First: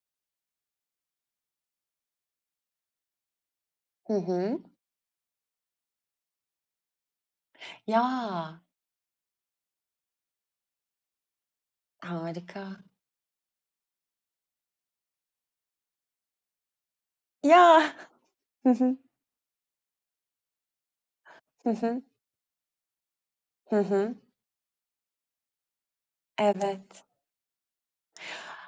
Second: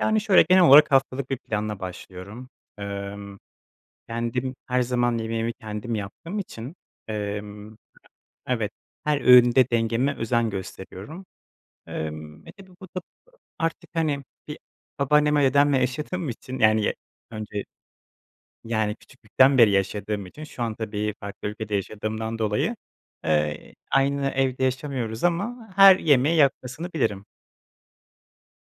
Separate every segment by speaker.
Speaker 1: Yani şöyle genel olarak haftalık bir planla başlıyorum. Emm,
Speaker 2: Hı
Speaker 1: kendim
Speaker 2: hı.
Speaker 1: her zaman yemeğimi kendim yaptığım için, emm
Speaker 2: Ya!
Speaker 1: Evet, her öğünde dengeme özen gösteriyorum. Emm, e, tabii,
Speaker 2: Harika.
Speaker 1: bu da artık hani bir babaannem ve dedemle yaşadığım için yani ya önce
Speaker 2: Ya. Hı
Speaker 1: Yani
Speaker 2: hı.
Speaker 1: küçüklükten beri yaşadığım için şu an, tabii, farklı
Speaker 2: Hı
Speaker 1: ülkede
Speaker 2: hı.
Speaker 1: yaşadığımdan dolayı, eee,
Speaker 2: Hı hı.
Speaker 1: aynı evde yaşamıyoruz ama her yemeği yapmasını
Speaker 2: Evet.
Speaker 1: bilirim.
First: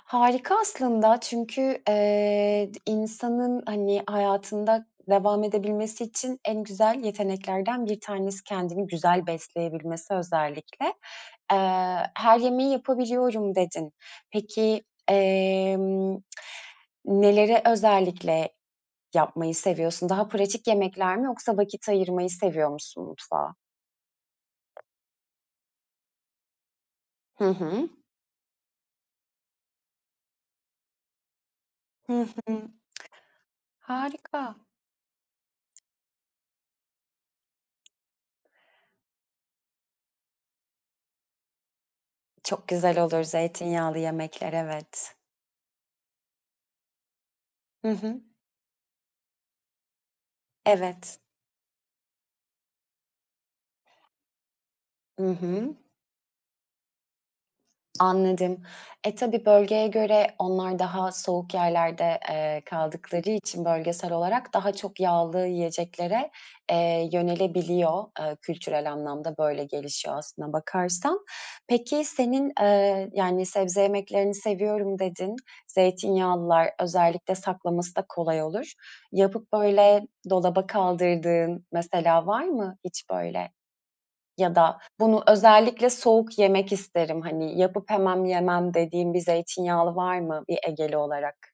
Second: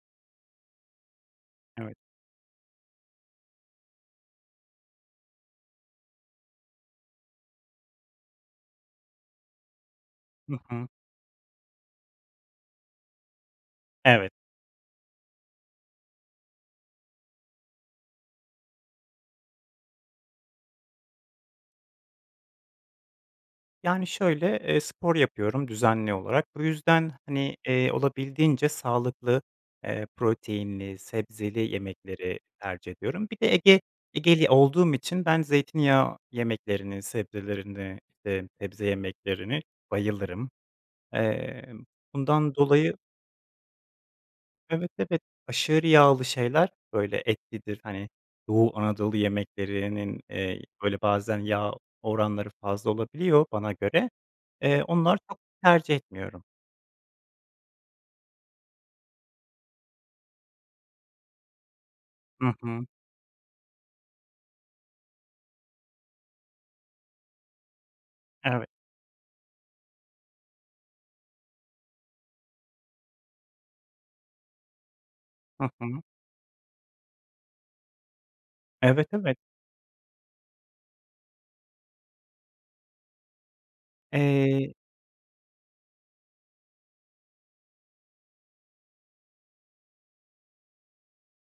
Speaker 2: Harika aslında çünkü,
Speaker 1: Evet.
Speaker 2: eee, d insanın hani hayatında devam edebilmesi için en güzel yeteneklerden 1 tanesi kendini güzel besleyebilmesi
Speaker 1: Hı
Speaker 2: özellikle.
Speaker 1: hı.
Speaker 2: Eee, "her yemeği yapabiliyorum" dedin.
Speaker 1: Evet.
Speaker 2: Peki, emm, neleri özellikle yapmayı seviyorsun? Daha pratik yemekler mi yoksa vakit ayırmayı seviyor musun mutfağa?
Speaker 1: Yani şöyle: Eee, spor yapıyorum düzenli olarak bu yüzden
Speaker 2: Hı
Speaker 1: hani,
Speaker 2: hı.
Speaker 1: eee, olabildiğince sağlıklı, eee, proteinli, sebzeli
Speaker 2: Hı
Speaker 1: yemekleri
Speaker 2: hı.
Speaker 1: tercih ediyorum. Bir de Ege Ege'li
Speaker 2: Harika.
Speaker 1: olduğum için ben zeytinyağı yemeklerini sebzelerini, eee, sebze yemeklerini bayılırım. Eee, bundan
Speaker 2: Çok
Speaker 1: dolayı
Speaker 2: güzel olur zeytinyağlı yemekler,
Speaker 1: Evet,
Speaker 2: evet.
Speaker 1: evet aşırı yağlı şeyler, böyle, etlidir
Speaker 2: Hı
Speaker 1: hani
Speaker 2: hı.
Speaker 1: Doğu Anadolu yemeklerinin, eee, böyle
Speaker 2: Evet.
Speaker 1: bazen yağ oranları fazla olabiliyor bana göre. Eee, onlar
Speaker 2: I
Speaker 1: çok
Speaker 2: hı.
Speaker 1: tercih etmiyorum.
Speaker 2: Anladım. E, tabii, bölgeye göre onlar daha soğuk yerlerde,
Speaker 1: Hı
Speaker 2: eee,
Speaker 1: hı.
Speaker 2: kaldıkları için bölgesel olarak daha çok yağlı yiyeceklere, eee, yönelebiliyor, eee,
Speaker 1: Evet.
Speaker 2: kültürel anlamda böyle gelişiyor aslına bakarsan. Peki senin, eee, yani sebze yemeklerini seviyorum dedin.
Speaker 1: Hı hı.
Speaker 2: Zeytinyağlılar özellikle saklaması da kolay olur.
Speaker 1: Evet, evet.
Speaker 2: Yapıp, böyle, dolaba kaldırdığın mesela var mı hiç, böyle, ya
Speaker 1: Eee
Speaker 2: da bunu özellikle soğuk yemek isterim hani yapıp hemen yemem dediğin bir zeytinyağlı var mı bir egeli olarak?